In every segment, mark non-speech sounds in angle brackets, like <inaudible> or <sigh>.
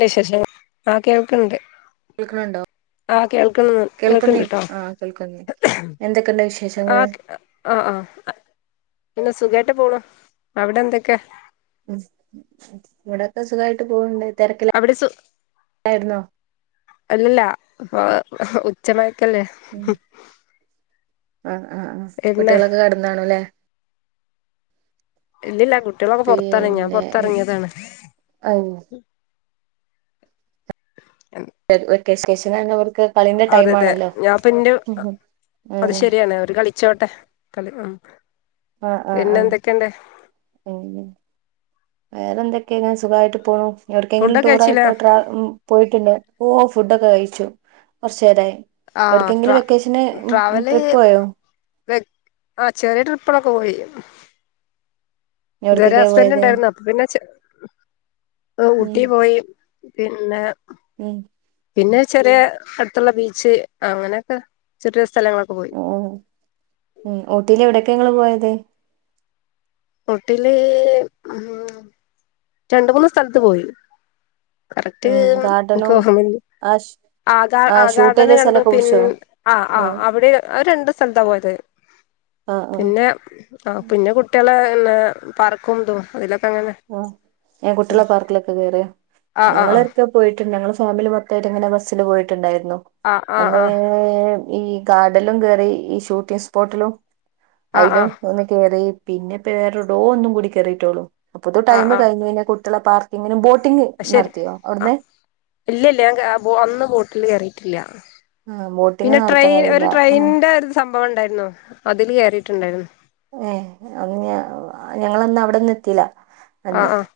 വിശേഷം ആ കേൾക്കണ്ട് കേൾക്ക്ണണ്ടോ ആഹ് കേൾക്ക കേൾക്കണ്ട്ട്ടോ ആഹ് കേൾക്കുന്നു എന്തൊക്കെയുണ്ട് ആ വിശേഷങ്ങള് ആ ആ പിന്നെ സുഖായിട്ട് പോണു അവിടെ എന്തൊക്കെയാ ഉ ഇവിടൊക്കെ സുഖമായിട്ട് പോവ്ണ്ട് അവിടെ സു തിരക്കിലായിരുന്നോ അല്ലല്ല ഇപ്പ ഉച്ചമായക്കല്ലേ ഉം ആ ആ ആ പിന്നെ കുട്ടികളൊക്കെ കിടന്ന് കാണും അല്ലേ ഇല്ലില്ല കുട്ടികളൊക്കെ പുറത്താണ് ഞാൻ പുറത്തിറങ്ങിയതാണ് അ എ വെക്കേഷനാണ് അവർക്ക് കളീന്റെ ടൈം അതെതെ ആണല്ലോ ഞാൻ പിന്നെ ഉം അത് ആഹ് ശെരിയാണ് ഒരു കളി കളിച്ചോട്ടെ കളി ഉം ആഹ് ആഹ് പിന്നെ ആഹ് എന്തൊക്കെയുണ്ട് അങ്ങനെ വേറെ എന്തൊക്കെയാണ് ങ്ങനെ സുഖായിട്ട് പോകണു എവിർക്കെങ്കിലും ഫുഡൊക്കെ ടൂർ കഴിച്ചില്ലേ ആായിട്ടോ ട്രാവ ഉം പോയിട്ടുണ്ട് ഓ ഫുഡൊക്കെ കഴിച്ചു കുറച്ചു നേരായി ആ ട്രാ എവിടക്കെങ്കിലും വെക്കേഷന് ട്രാവല് ട്രിപ്പ് പോയോ ആ ചെറിയ ട്രിപ്പിളൊക്കെ പോയി ഇതുവരെ എവിടക്കൊക്കെയാ ഹസ്ബൻഡ് പോയത് ഉണ്ടായിരുന്നു പിന്നെ ഉം ഊട്ടി പോയി പിന്നെ ഉം പിന്നെ ചെറിയ അടുത്തുള്ള ബീച്ച് അങ്ങനെയൊക്കെ ചെറിയ സ്ഥലങ്ങളൊക്കെ പോയി ഓ ഉ ഊട്ടിൽ എവിടെയൊക്കെ ങ്ങള് പോയത് ട്ടില് ഉ രണ്ട് മൂന്ന് സ്ഥലത്ത് പോയി കറക്റ്റ് ഉം എനിക്ക് ഗാർഡനും ഓർമ ആ ഷ് ആ ഷൂട്ട് ചെയ്ത ആഗാർഡന്ന് കണ്ടു സ്ഥലൊക്കെ പിന്നെ പിടിച്ചോ ആ ആ അവിടെ രണ്ട് സ്ഥലത്താ പോയത്ത് ആ ആ പിന്നെ ആ പിന്നെ കുട്ടികളെ ന്നെ പാർക്കും ഇതും അതിലൊക്കെ അങ്ങനെ ആ ഏ ഉം കുട്ടികളെ പാർക്കിലൊക്കെ കേറിയോ ആ ആ ആ ഞങ്ങളൊരിക്കെ പോയിട്ടുണ്ട് ഞങ്ങള് ഫാമിലി മൊത്തായിട്ട് ഇങ്ങനെ ബസ്സില് പോയിട്ടുണ്ടായിരുന്നു ആ ആ അന്ന് ആ ഈ ഗാർഡനിലും കേയറി ഈ ഷൂട്ടിങ് സ്പോട്ടിലും അതിലും ആ ഒന്ന് കേയറി പിന്നെ ഇപ്പ വേറെ ടോ ഒന്നും കൂടി കയറിയിട്ടോളൂ അപ്പൊത്തി ആ ടൈം ആ ആ കഴിഞ്ഞു പിന്നെ കുട്ടികള പാർക്കിങ്ങിനും ബോട്ടിംഗ് നടത്തിയോ അവിടന്ന് ഇല്ലല്ല ഞാൻ അന്ന് ബോട്ടിൽ കയറിയിട്ടില്ല ആ ബോട്ടിംഗ് പിന്നെ നടത്താൻ ട്രെയിൻ ഒരു കഴിയില്ല ആ ട്രെയിനിന്റെ ഒരു സംഭവം ഉണ്ടായിരുന്നു അതില് കേറിയിട്ടുണ്ടായിരുന്നു ഏ അ ഞ ഞങ്ങളന്ന് അവിടൊന്ന് എത്തില അന്ന് ആഹ് ആഹ്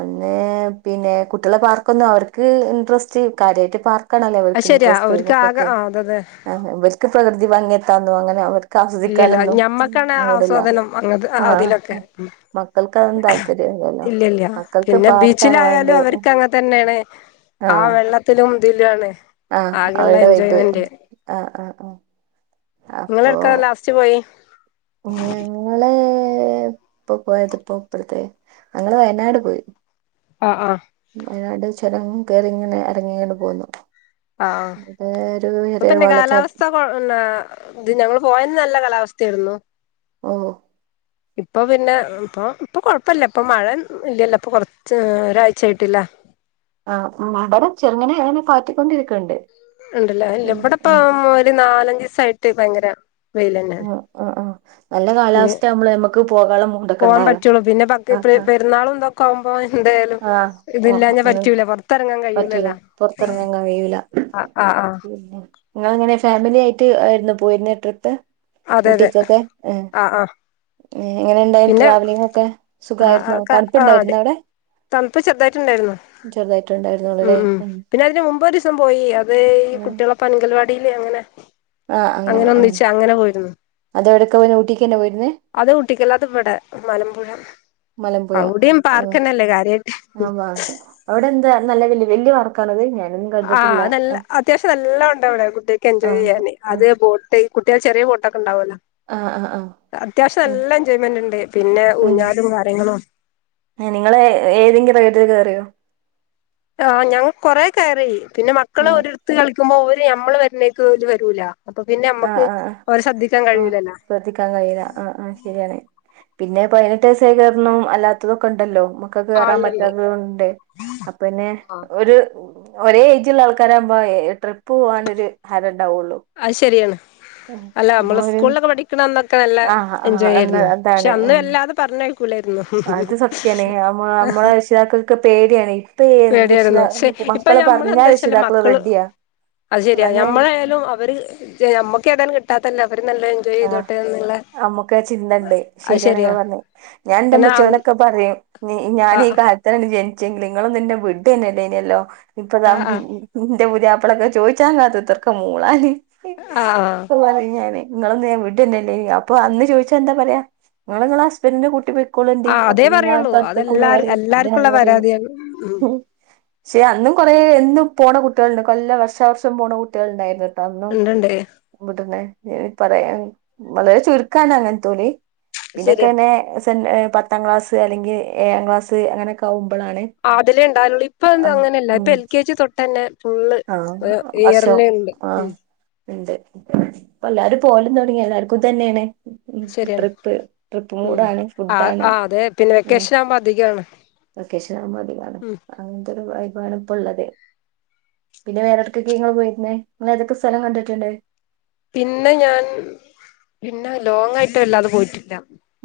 അന്ന് പിന്നെ കുട്ടിയാളെ പാർക്കൊന്നും അവർക്ക് ഇൻട്രസ്റ്റ് കാര്യായിട്ട് പാർക്ക് ക്കാണല്ലോ അത് ഓൽക്ക് ശരിയാ ഇൻട്രസ്റ്റ് അവർക്ക് ആകെ മക്കൾക്ക് ആഹ് അതെ അതെ ആ ഇവർക്ക് പ്രകൃതി ഭംഗിയെത്താനും അങ്ങനെ ഇല്ലല്ല അവർക്കാസ്വദിക്കാനൊന്നും ഞമ്മക്കാണ് മൂട്ല്ല ആസ്വാദനം അങ്ങത് ആഹ് അതിലൊക്കെ മക്കൾക്കതും താല്പര്യ ഇല്ലല്ലോ ഇല്ല ഇല്ല മക്കക്ക് പിന്നെ പാർക്കാണ് ബീച്ചിലായാലും വാണ്ടിയെ. അവർക്ക് അങ്ങനെ തന്നെയാണ് അഹ് ആ വെള്ളത്തിലും തിലാണ് ആ അവടെയ്ബ് ആഹ് ആഹ് ആഹ് അപ്പോ. ഫസ്റ്റ് പോയി ഞങ്ങള് ഇപ്പൊ പോയത്പ്പോ ഇപ്പട്ത്ത് ഞങ്ങള് വയനാട് പോയി. അഹ് ആഹ് വയനാട് ചൊരങ് കയറി ഇങ്ങനെ എറങ്ങി ഇങ്ങട് പോന്നു. ആഹ് അത് ഒരു ചേറ്യ വള്ളച്ചാട്. ഇപ്പോ നാ ഇത് ഞങ്ങള് പോയന്ന് നല്ല കാലാവസ്ഥായിരുന്നു. ഓഹ് ഇപ്പൊ പിന്നെ ഇപ്പൊ ഇപ്പൊ കൊഴപ്പില്ല ഇപ്പ മഴ ഇല്ലല്ലോ. ഇപ്പൊ കുറച്ച് ഒരാഴ്ച്ചായിട്ട് ലേ. ആ മടെലെ ചെർങ്ങനേന് പാറ്റിക്കൊണ്ടിരിക്ക്ണ്ട്. ഇണ്ട് ലേ. ഇല്ല ഇബടെ ഇപ്പൊ ഒരു നാലഞ്ചീസായിട്ട് ഭയങ്കെരെ. അഹ് ആഹ് ആഹ് ഇഞ് മൂടൊക്കെ പോവാ ഉണ്ടാവ പറ്റൊള്ളു. പിന്നെ പക്ര ആ ആ പെരുന്നാളും ഇത് ക്ക് കൗമ്പോ എന്തായാലും ആ ആ ഇതില്ലാഞ്ഞ ഒന്നും പറ്റൂല പൊറ്ത്തെറങ്ങാൻ പറ്റൂല കഴൂലല്ലോ ആഹ്. പൊറത്തിറങ്ങാൻ അഹ് ആഹ് ആഹ് ഇങ്ങളെങ്ങനെ ഫാമിലി ആയിട്ട് ആയിര്ന്നെ പോയിര്ന്നെ ട്രിപ്പ് അതെ അതെ ഊട്ടിക്കൊക്കെ ഏഹ്. ആഹ് ആഹ് എങ്ങനെ ഇണ്ടായും പിന്നെ ട്രാവലിംങ്ങൊക്കെ സുഖായിരുന്നോ തണുപ്പുണ്ടായിരുന്നോ അവടെ. തണ്പ്പ് ചെുതായിട്ട് ഇണ്ടേര്ന്നു ചെറുതായിട്ടുണ്ടായിരുന്നുള്ളൂ ഉം ല്ലേ ഉം പിന്നെ അതിന് മുമ്പ് ഒരീസം പോയി അതീ ഉം കുട്ട്യേളെപ്പ് പ്പങ്കൽവാടിൽ അങ്ങനെ അങ്ങനെ ഒന്നിച്ച് അങ്ങനെ പോയി. അതെവിട്ക്ക <unintelligible> ഊട്ടിക്കെന്നെ പോയിരുന്നേ. അത് ഊട്ടിക്കല്ല അത് ഇവടെ. മലമ്പുഴ മലമ്പുഴ അവിടിം ആ പാർക്കന്നെല്ലേ കാര്യായിട്ട്. ആ വാ അവിടെ എന്താ നല്ല വ വല്യെ വർക്ക്‌ ക്കണവെയ്ഞ്ഞാലും ആഹ് അത് നല്ല അത്യാവശ്യം നല്ലോണ്ടൗടെ കുട്ട്യേക്ക് ആ എൻജോയ് ചെയ്യാന് ഉം. അത് ബോട് ട്ടീ കുട്ട്യേൾ ചെറ്യേ ബോട്ടൊക്കൊണ്ടാവോലോ. ആ ആ ആ അത്യാവശ്യം ഉം നല്ല എൻജോയ്മെന്റ്ണ്ട്. പിന്നെ ഊഞ്ഞാലും കാര്യങ്ങളും. ഇങ്ങള് ഏതെങ്കിലും റേയ്ടില് കേറ്യാേ ആ ഞാങ് കൊറേ കരയു. പിന്നെ മക്കളെ ഉം ഒരിടത്ത് കളിക്കുമ്പോ അവര് നമ്മള് വരുന്നയ്ക്കോല് വരൂല. അപ്പൊ പിന്നെ ആ അമ്മക്ക് ആ ആ ഓലെ ശ്രദ്ധിക്കാൻ ആ കഴിയൂലല്ലോ. ശ്രദ്ധിക്കാൻ കഴിയൂല. ആഹ് ആഹ് ശരി ആണ്. പിന്നെ പതിനെട്ട് വയസായി കേറണം അല്ലാത്തതൊക്കെ ഇണ്ടല്ലോ മ ക്ക് കേറാൻ ആളുണ്ട് പറ്റാത്തതൂണ്ട് അപ്പഞ്ഞ് ആഹ് ഒരു ഒരേ ഏയ്ജിലുള്ള ആൾക്കാരാമ്പോ ട്രിപ്പ് പോകാനൊരു ഹരണ്ടാവൊള്ളു. അത് ശരിയാണ് അല്ല നമ്മള് സ്കൂളിലൊക്കെ പഠിക്കണ അന്നൊക്കെ നല്ല ആ ആ ആ എൻജോയ് അന്ന് ആയിരുന്നു. പക്ഷെ അതാണ് അന്ന് ഉം വല്ലാതെ പറഞ്ഞയ് കൂലേയിര്ന്നു. അത് സത്യാണ് നമ്മ നമ്മളെ രക്ഷിതാക്കൾക്ക് പേടിയാണ് ഇപ്പ രക്ഷിതാ പേടിയായിരുന്നു ഷെ ഇപ്പ മക്കള് പറഞ്ഞാ മ്മളെന്ത് വെച്ചാല് രക്ഷിതാക്കള് മക്കള് റെഡിയാ അത് ശരിയാ അങ്ങനെ ഞമ്മളായാലും അവര് നമ്മക്ക് ഏതാലും കിട്ടാത്തല്ലേ അവര് നല്ല എൻജോയ് ചെയ്തോട്ടെ ന്ന്ള്ളെ നമ്മുക്കാ ചിന്തണ്ട് ശരിയാണങ്ങള് പറ്ഞ്ഞെ ഞാ പിന്നെ അന്ന് ഇന്റെമ്മച്യാേടൊക്കെ പറയും ആ ഞാനീ കാ ഇപ്പളാണ് ജനിച്ചെ നിങ്ങളൊന്നും ബന്നെ വിടെന്നെല്ലേയ്ന്യല്ലോ ഇപ്പതാ ആ ആ ഇന്റെ പുതിയാപ്ലക്കെ ചോയിച്ചാ കാത്ത് കുത്തർക്ക് മൂളാൻ ആ ആ <unintelligible> പോവാഞ്ഞാല് ഇങ്ങളൊന്നു ഞാൻ വിടന്നെല്ലേയ്നി. അപ്പൊ അന്ന് ചോയിച്ച എന്താ പറയാ. ഇങ്ങള് ഇങ്ങളെ ഹസ്ബന്റിനെ കൂട്ടി പോയ്‌ ക്കോളണ്ടി ആ അപ്പ അതേ ഞാൻ പറയുള്ളൂ തട്ത്തക്കൂല അതെല്ലാർ എല്ലാർക്കുള്ള പറിം പരാതിയാണ് ഉം <unintelligible> ചെയാ അന്നും കൊറേ എന്നും പോണ കുട്ടികൾണ്ട് കൊല്ല വർഷാവർഷം പോണ കുട്ടികൾണ്ടായിരുന്നു. തന്നും ഉണ്ട്ണ്ട് <unintelligible> പറയാൻ വളരെ ചുരുക്കാണ് അങ്ങനെത്തോല്. ശരിയാ പിന്നക്കന്നെ സെൻ പത്താം ക്ലാസ് അല്ലെങ്കി ഏഴാം ക്ലാസ് അങ്ങനക്കയാവുമ്പളാണ് ആതിലേണ്ടാകലുള്ളൂ ഇപ്പങ്ങനെയല്ല ഇപ്പെ എൽ കെ ജി തൊട്ടന്നെ ഫുള്ള് ആ ഒരോ ഇയർല്ണ്ട്. ഇണ്ട് ഇപ്പല്ലാരും പോവലും തൊ ടങ്ങി എല്ലാർക്കുതന്നെയാണ്. ശരിയാണ് ട്രിപ്പ് ട്രിപ്പ് ഉം മൂഡാണ് ആ ഫുഡാണ് ആ അതെ പിന്നെ ഉം വെക്കേഷൻ ആവുമ്പോ അധികാണ് ലൊക്കേഷൻ മതിയാണ് ഉം അങ്ങൻത്തൊരു വൈബാണ് ഇപ്പള്ളത്. പിന്നെ വേറെടക്കക്കെ ഇങ്ങള് പോയിരുന്നെ ങ്ങളേതൊക്കെ സ്ഥലം കണ്ടിട്ട്ണ്ട്. പിന്നെ ഞാൻ പിന്നെ ലോങ് ആയിട്ടല്ലാതെ പോയിട്ടില്ല.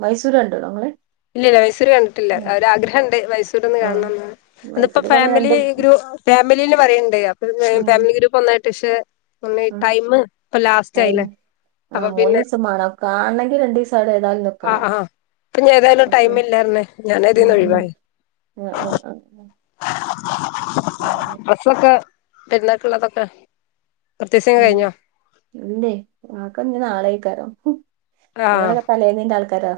മൈസൂര് കണ്ടോനോങ്ങള്? ഇല്ലില്ല മൈസൂര് കണ്ടിട്ടില്ല ഒരാഗ്രഹണ്ട് മൈസൂരോന്ന് ആഹ് കാണണന്ന്‌ ഇന്നിപ്പ മൈസൂര് പോണേ ഫാമിലി രണ്ട് ഗ്രൂ ഫാമിലിൽന്ന് പറയണ്ട് അപ്പന്ന്‌ ഉം ഫാമിലി ഗ്രൂപ്പ് ഒന്നായിട്ട് ക്ഷെ ഒന്ന്‌ ഉം ടൈമ് ഇപ്പ ലാസ്റ്റ് ആയില്ലേ അപ്പൊ പിന്നെ കാൺണങ്കി രണ്ടീസവിടെ ഏതാലും നി ആഹ് ആഹ് പ്പഏതായാലും ടൈമില്ലാർന്നെ ഉം ഉം ഞാനതിന്നൊഴുവായി. ആഹ് ആഹ് ആഹ് ആഹ് അങ്ങനെ സൊക്കെ പെരുന്നാൾക്കിള്ളതൊക്കെ പർച്ചേഴ്സിംഗ് ഉം കഴിഞ്ഞോ? ഇല്ലേ ആക്കെന്നി നാളെയാക്കരം ആഹ് ഞങ്ങളൊക്കെ തലേന്നീന്റെ ആൾക്കാരാ.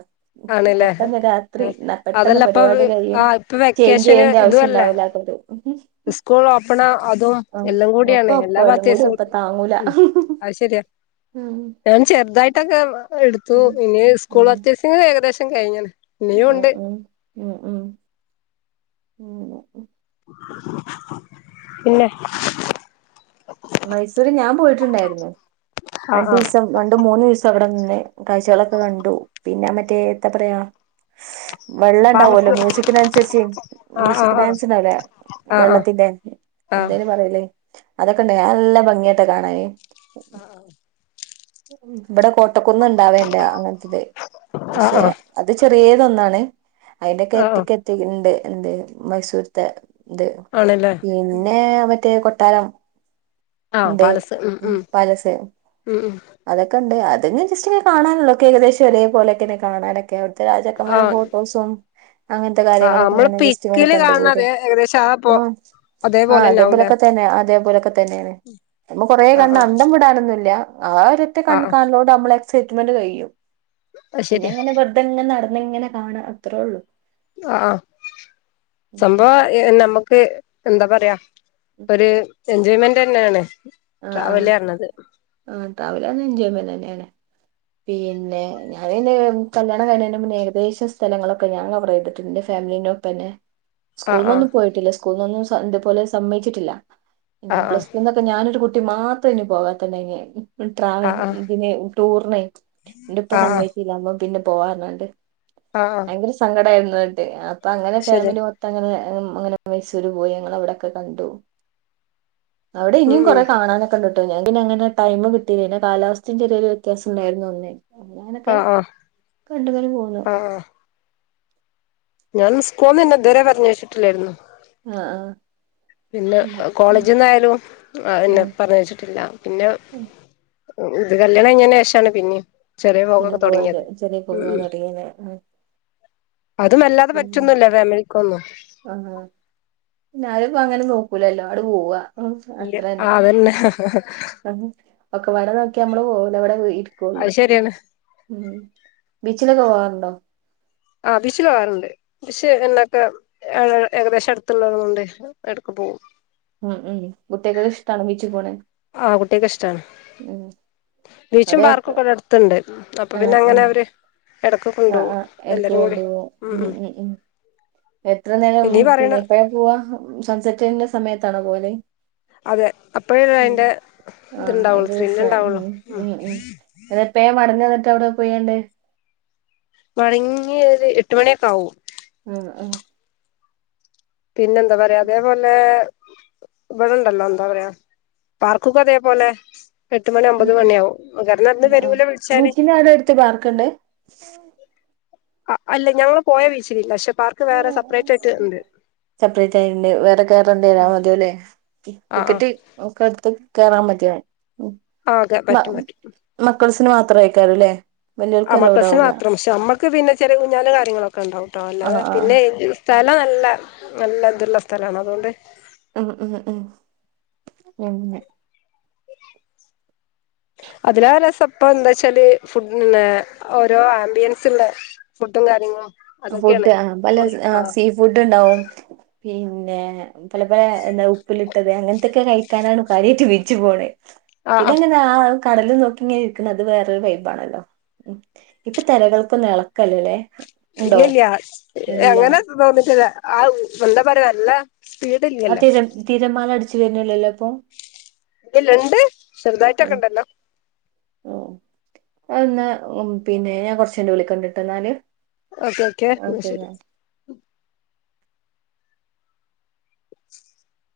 ആണ്ല്ലേ പെട്ടെന്ന് രാത്രി ന്നപെട്ടന്ന് അതല്ല ഇപ്പൊ പരിപാടിം കഴിയും ആഹ് ഇപ്പൊ വെക്കേഷന് ചെയ്ഞ്ചേയ്യേണ്ട ആവിശ്യണ്ടാവുലാത്തോണ്ട് <unintelligible> സ്കൂളോപ്പണാ അതോ? എല്ലാം കൂടിയാണ് ഒക്കെ എല്ലാ ഒപ്പം എല്ലാം കൂടി പർച്ചേഴ്സും ഒപ്പം താങ്ങൂല ഉം അയ് ശെരിയാ. ഉം ഞാൻ ചെർതായിട്ടക്കെ എടുത്തു ഉം ഇനി സ്കൂൾ പർച്ചേഴ്സിംഗ് ഏകദേശം കഴിഞ്ഞാണ്. ആഹ് ആഹ് ഉം ഉം <unintelligible> പിന്നെ? മൈസൂര് ഞാൻ പോയിട്ടുണ്ടായിരുന്നു ആഹ് ആഹ് രണ്ടുസം രണ്ടു മൂന്നുസം അവിടെ നിന്ന് കാഴ്ചകളക്കെ കണ്ടു പിന്നെ മറ്റേ എത്താ പറയാ വെള്ളോണ്ടാവല്ലോ പാലസ് മ്യൂസിക്കിനനുസരിച്ച് ആഹ് മ്യൂസിക് ആഹ് ഡാൻസിണ്ടാവല്ലേ ആഹ് വെള്ളത്തിന്റെ ആഹ് ആഹ് എന്തേയ്നു ആഹ് പറയല് അതൊക്കെണ്ടായ്ന് നല്ല ഭംഗിയാട്ടൊ കാണാന്. ആഹ് ആഹ് ഇമ്പടെ കോട്ടക്കുന്ന്ണ്ടാവേണ്ട അങ്ങൻത്തത് ആഹ് ആഹ് ഷെ അത് ചെറിയതന്നാണ്. ആഹ് ആഹ് അയിൻൻറ്റെരട്ടികേരട്ടിക്ണ്ട് എന്ത് മൈസൂർത്തെ. ത് ആണല്ലേ പിന്നെ മറ്റേ കൊട്ടാരം ആഹ് ഉണ്ട് പാലസ് ഉം ഉം ഉം ഉം അതെക്കണ്ട് അതിങ്ങനെ ജസ്റ്റ് കാണാനൊള്ളൊക്ക ഏകദേശം ഒരേപോലൊക്കെ കാണാനൊക്കെ. ത്തെ രാജാക്കന്മാരു ആഹ് ഫോട്ടോസും അങ്ങൻത്തെ ആഹ് നമ്മള് കാര്യങ്ങളൊക്കെങ്ങനെ ജസ്റ്റന്ന് പിക്കില് കണ്ടുപോര. കാണത് ഏകദേശം ആ പോ ആഹ് ആഹ് അതേപോലെന്നാവൂലേ അതേപോലക്ക തന്നെയ അതേപോലക്ക തന്നെണ് നമ്മ കൊറേ ആഹ് കണ്ട് ആഹ് അന്തം വിടാനൊന്നുല്ല ആ ഒരൊറ്റ കൺ ആഹ് ആഹ് കാണലോണ്ട് മ്മളെ എക്സൈറ്റ്മെന്റ് കഴിയും അത് ശരിയാ പിന്നെങ്ങനെ വെർ തെങ്ങനെ നടന്നിങ്ങനെ കാണാ അത്രേള്ളു. ആഹ് സംഭവ ഏഹ് നമ്മക്ക് എന്താ പറയാ ഒരു എൻജോയ്മെന്റ് തന്നെയാണ്. ആഹ് ആ ട്രാവല് പറഞ്ഞത് ആഹ് ട്രാവൽ ആന്ന് എൻജോയ് മെന്റ് തന്നെയാണ്. പിന്നെ ഞാൻ എന്റെകല്യാണം കഴിഞ്ഞതിന് മുന്നെ ഏകദേശം സ്ഥലങ്ങളൊക്കെ ഞാൻ കവർ ചെയ്തിട്ടുണ്ട്. ഫാമിലിന്റെ ഒപ്പല്ലേ ആ ആ സ്കൂളന്നൊന്നും പോയിട്ടില്ല സ്കൂളന്നൊന്നും ഇതുപോലെ സമ്മയിച്ചിട്ടില്ല ആ പിന്നെ ആ പ്ലസ് ടുന്നൊക്കെ ഞാനൊരു കുട്ട---' ട്ടി മാത്രം ഇനി പോകാത്തത് ഇണ്ടായ്നെ ആ ട്രാവൽ ആ ഇതിന് ടൂറിനെ എന്റെ ഉപ്പ ആ ആ സമ്മതിച്ചില്ല നമ്മ പിന്നെ പോവാന്ന് പറഞ്ഞിട്ട് ആഹ് ഒര് സങ്കടായിരുന്ന്ട്ട് അപ്പ അങ്ങനെ ഫാമിലി മൊ അങ്ങനെ അങ്ങനെ മൈസൂര് പോയി ഞങ്ങൾ അവിടെൊക്കെ കണ്ടു. അവിടെ ഉം ഇനിയും ഉം കുറെ കാണാനൊക്കെണ്ടിട്ടോ ഞാങ്ങനെ ടൈം കിട്ടയില്ലന്റെ കാലാവസ്ഥയും ചെറിയ ഒരു വ്യത്യാസം ഉണ്ടായിരുന്നു അന്നേ. ആ നൊക്കെ ആ കണ്ട്ങ്ങനെപോന്നു ആ ആ ഞാൻ സ്കൂള് ന്നന്നേഇതുവരെ പറഞ്ഞയച്ചിട്ടില്ലായിരുന്നു. ആ ആഹ് ഇല്ല ആഹ് കോളേജിൽ നിന്നായാലും എന്നെ ആഹ് പറഞ്ഞ് അയച്ചിട്ടില്ല. പിന്നെ ഇത് കല്യാണംകഴിഞ്ഞ ശേഷാണ് പിന്നിം ചെറിയ പിന്നെ പോക്കൊക്കെ പോയത് തുടങ്ങിയത്. ചെറിയ പോക തുടങ്ങിയത് അതുമല്ലാതെ പറ്റുന്നില്ലഫാമിലിക്കൊന്നും ആഹാ ഞാൻ ഇപ്പോ അങ്ങനെ നോക്കൂല്ലലോഅങ്ങട് പോവാ ഉം, ഇല്ല ആതന്നെ. ഹ് ഒക്കെ വാട നോക്കിയ നമ്മള് പോവൂല ഇവിടെ ഇരിക്കള്ളു. അത് ശരിയാണ് ഉം ബീച്ചിലൊക്കെ പോവാറുണ്ടോ? ആ ബിച്ചിൽ പോവാറുണ്ട്. പക്ഷെ എന്നെക്കെ ഏകദേശം അടുത്തുള്ളത് കൊണ്ട് എടക്ക് പോവും ഉം ഉം കുട്ടികക്കൊക്കെ ഇഷ്ടാണോ ബീച്ചിൽ പോണേ? ആ കുട്ടിയക്ക് ഇഷ്ടാണ് ഉം ബീച്ചും അവിടെ പാർക്കും എത്ര ഒക്കെ ഇവിടെ അടുത്തണ്ട് അപ്പൊ ആ പിന്നെ അങ്ങനെ ഉം അവര് എടക്ക് കൊണ്ടു പോകും. ണ്ടു പോവും ഉം ഉം ഉം എത്ര നേരം ഇനി പറയണ പിന്നെ എപ്പോഴാപോവാ സൺസെറ്റിന്റെ സമയത്താണോ പോകല്. അതെ അപ്പഴേ അതിന്റെ ഇത്ണ്ടാവുള്ളു ത്രില്ല് ഉണ്ടാവുള്ളു. ഉം <unintelligible> അവിടെ പോയണ്ട് മടങ്ങിയ ഒരു എട്ട് മണിയൊക്കെ ആവും. ഉം ഹ പിന്നെ എന്താ പറയാ അതേപോലെ ഇവിടെണ്ടല്ലോ എന്താ പറയാ പാർക്കൊക്കെ അതേപോലെ എട്ട് മണി ഉം അമ്പത് മണിയാവും കാരണം അന്ന് വരൂല വിളിച്ചാല്. ത്ത് പാർക്ക്ണ്ട്. ആ അല്ല ഞങ്ങള് പോയ ബീച്ചിലില്ല പക്ഷെ പാർക്ക് വേറെ സെപ്പറേറ്റ് ആയിട്ട് ഉണ്ട്. സെപ്പറേറ്റ് ആയിട്ടണ്ട് വേറെ കേയറണ്ട വരാ ആഹ് മതിയല്ലേ. ആഹ് ടിക്കറ്റ് ഒക്കെ എടുത്ത് കേറാൻ മതിയാവും ആ അതെ മ്മ പറ്റും പറ്റും മക്കൾസിന് മാത്രം ആയിക്കാറല്ലേ? ആമക്കൾ സിന്ന് മാത്രം പക്ഷേ നമ്മക്ക് പിന്നെ ചെല ഊഞ്ഞാലും കാര്യങ്ങളൊക്കെ ഉണ്ടാവു ട്ടോ ആഹ് അല്ലാതെ ആഹ് പിന്നെ സ്ഥല നല്ല നല്ല ഇതുള്ള സ്ഥലാണ് അതുകൊണ്ട് ഉംഉം ഉംപിന്നെ <inaudible> അതിനാല് രസപ്പം എന്താ വച്ചാല് ഫു പിന്നെ ഓരോ ആംബിയൻസ് ഉള്ള ഫുഡും കാര്യങ്ങളും ഫുഡ് അതൊക്കെയാണ് ആ പല ആഹ് സീ ഫുഡ് ഉണ്ടാവും പിന്നെ പല പല എന്താ ഉപ്പിലിട്ടത് അങ്ങനത്തൊക്കെ കഴിക്കാനാണ് കാര്യയിട്ട് ബിച്ച് പോണ ആഹ് പിന്നെ ആഹ് അങ്ങനെ ആ കടല് നോക്കി ഇങ്ങനെ ഇരിക്കുന്നത് അത് വേറൊരു വൈബ്ണലോ ഇപ്പൊ തിരകൾക്കൊന്നും എളക്കല്ലല്ലേ ഇല്ല ഇല്ലയ അങ്ങനൊന്നും തോന്നിട്ടില്ല ആ <unintelligible> പറയ നല്ല സ്പീഡ് ആ ഇല്ലല്ലോ തിര തീരമാല അടിച്ചു വരുന്നല്ലല്ലോ ഇപ്പോ ഇല്ലണ്ട് ചെറുതായിട്ടൊക്കെ ഉണ്ടല്ലോ ഓ അഹ് ന്ന പിന്നെ ഞാൻ കുറച്ചേക്കഴിഞ്ഞ് വിളിക്കണ്ട് ട്ടോ ന്നാല് ഓക്കേ ഓക്കെ എന്ന ശരി <unintelligible>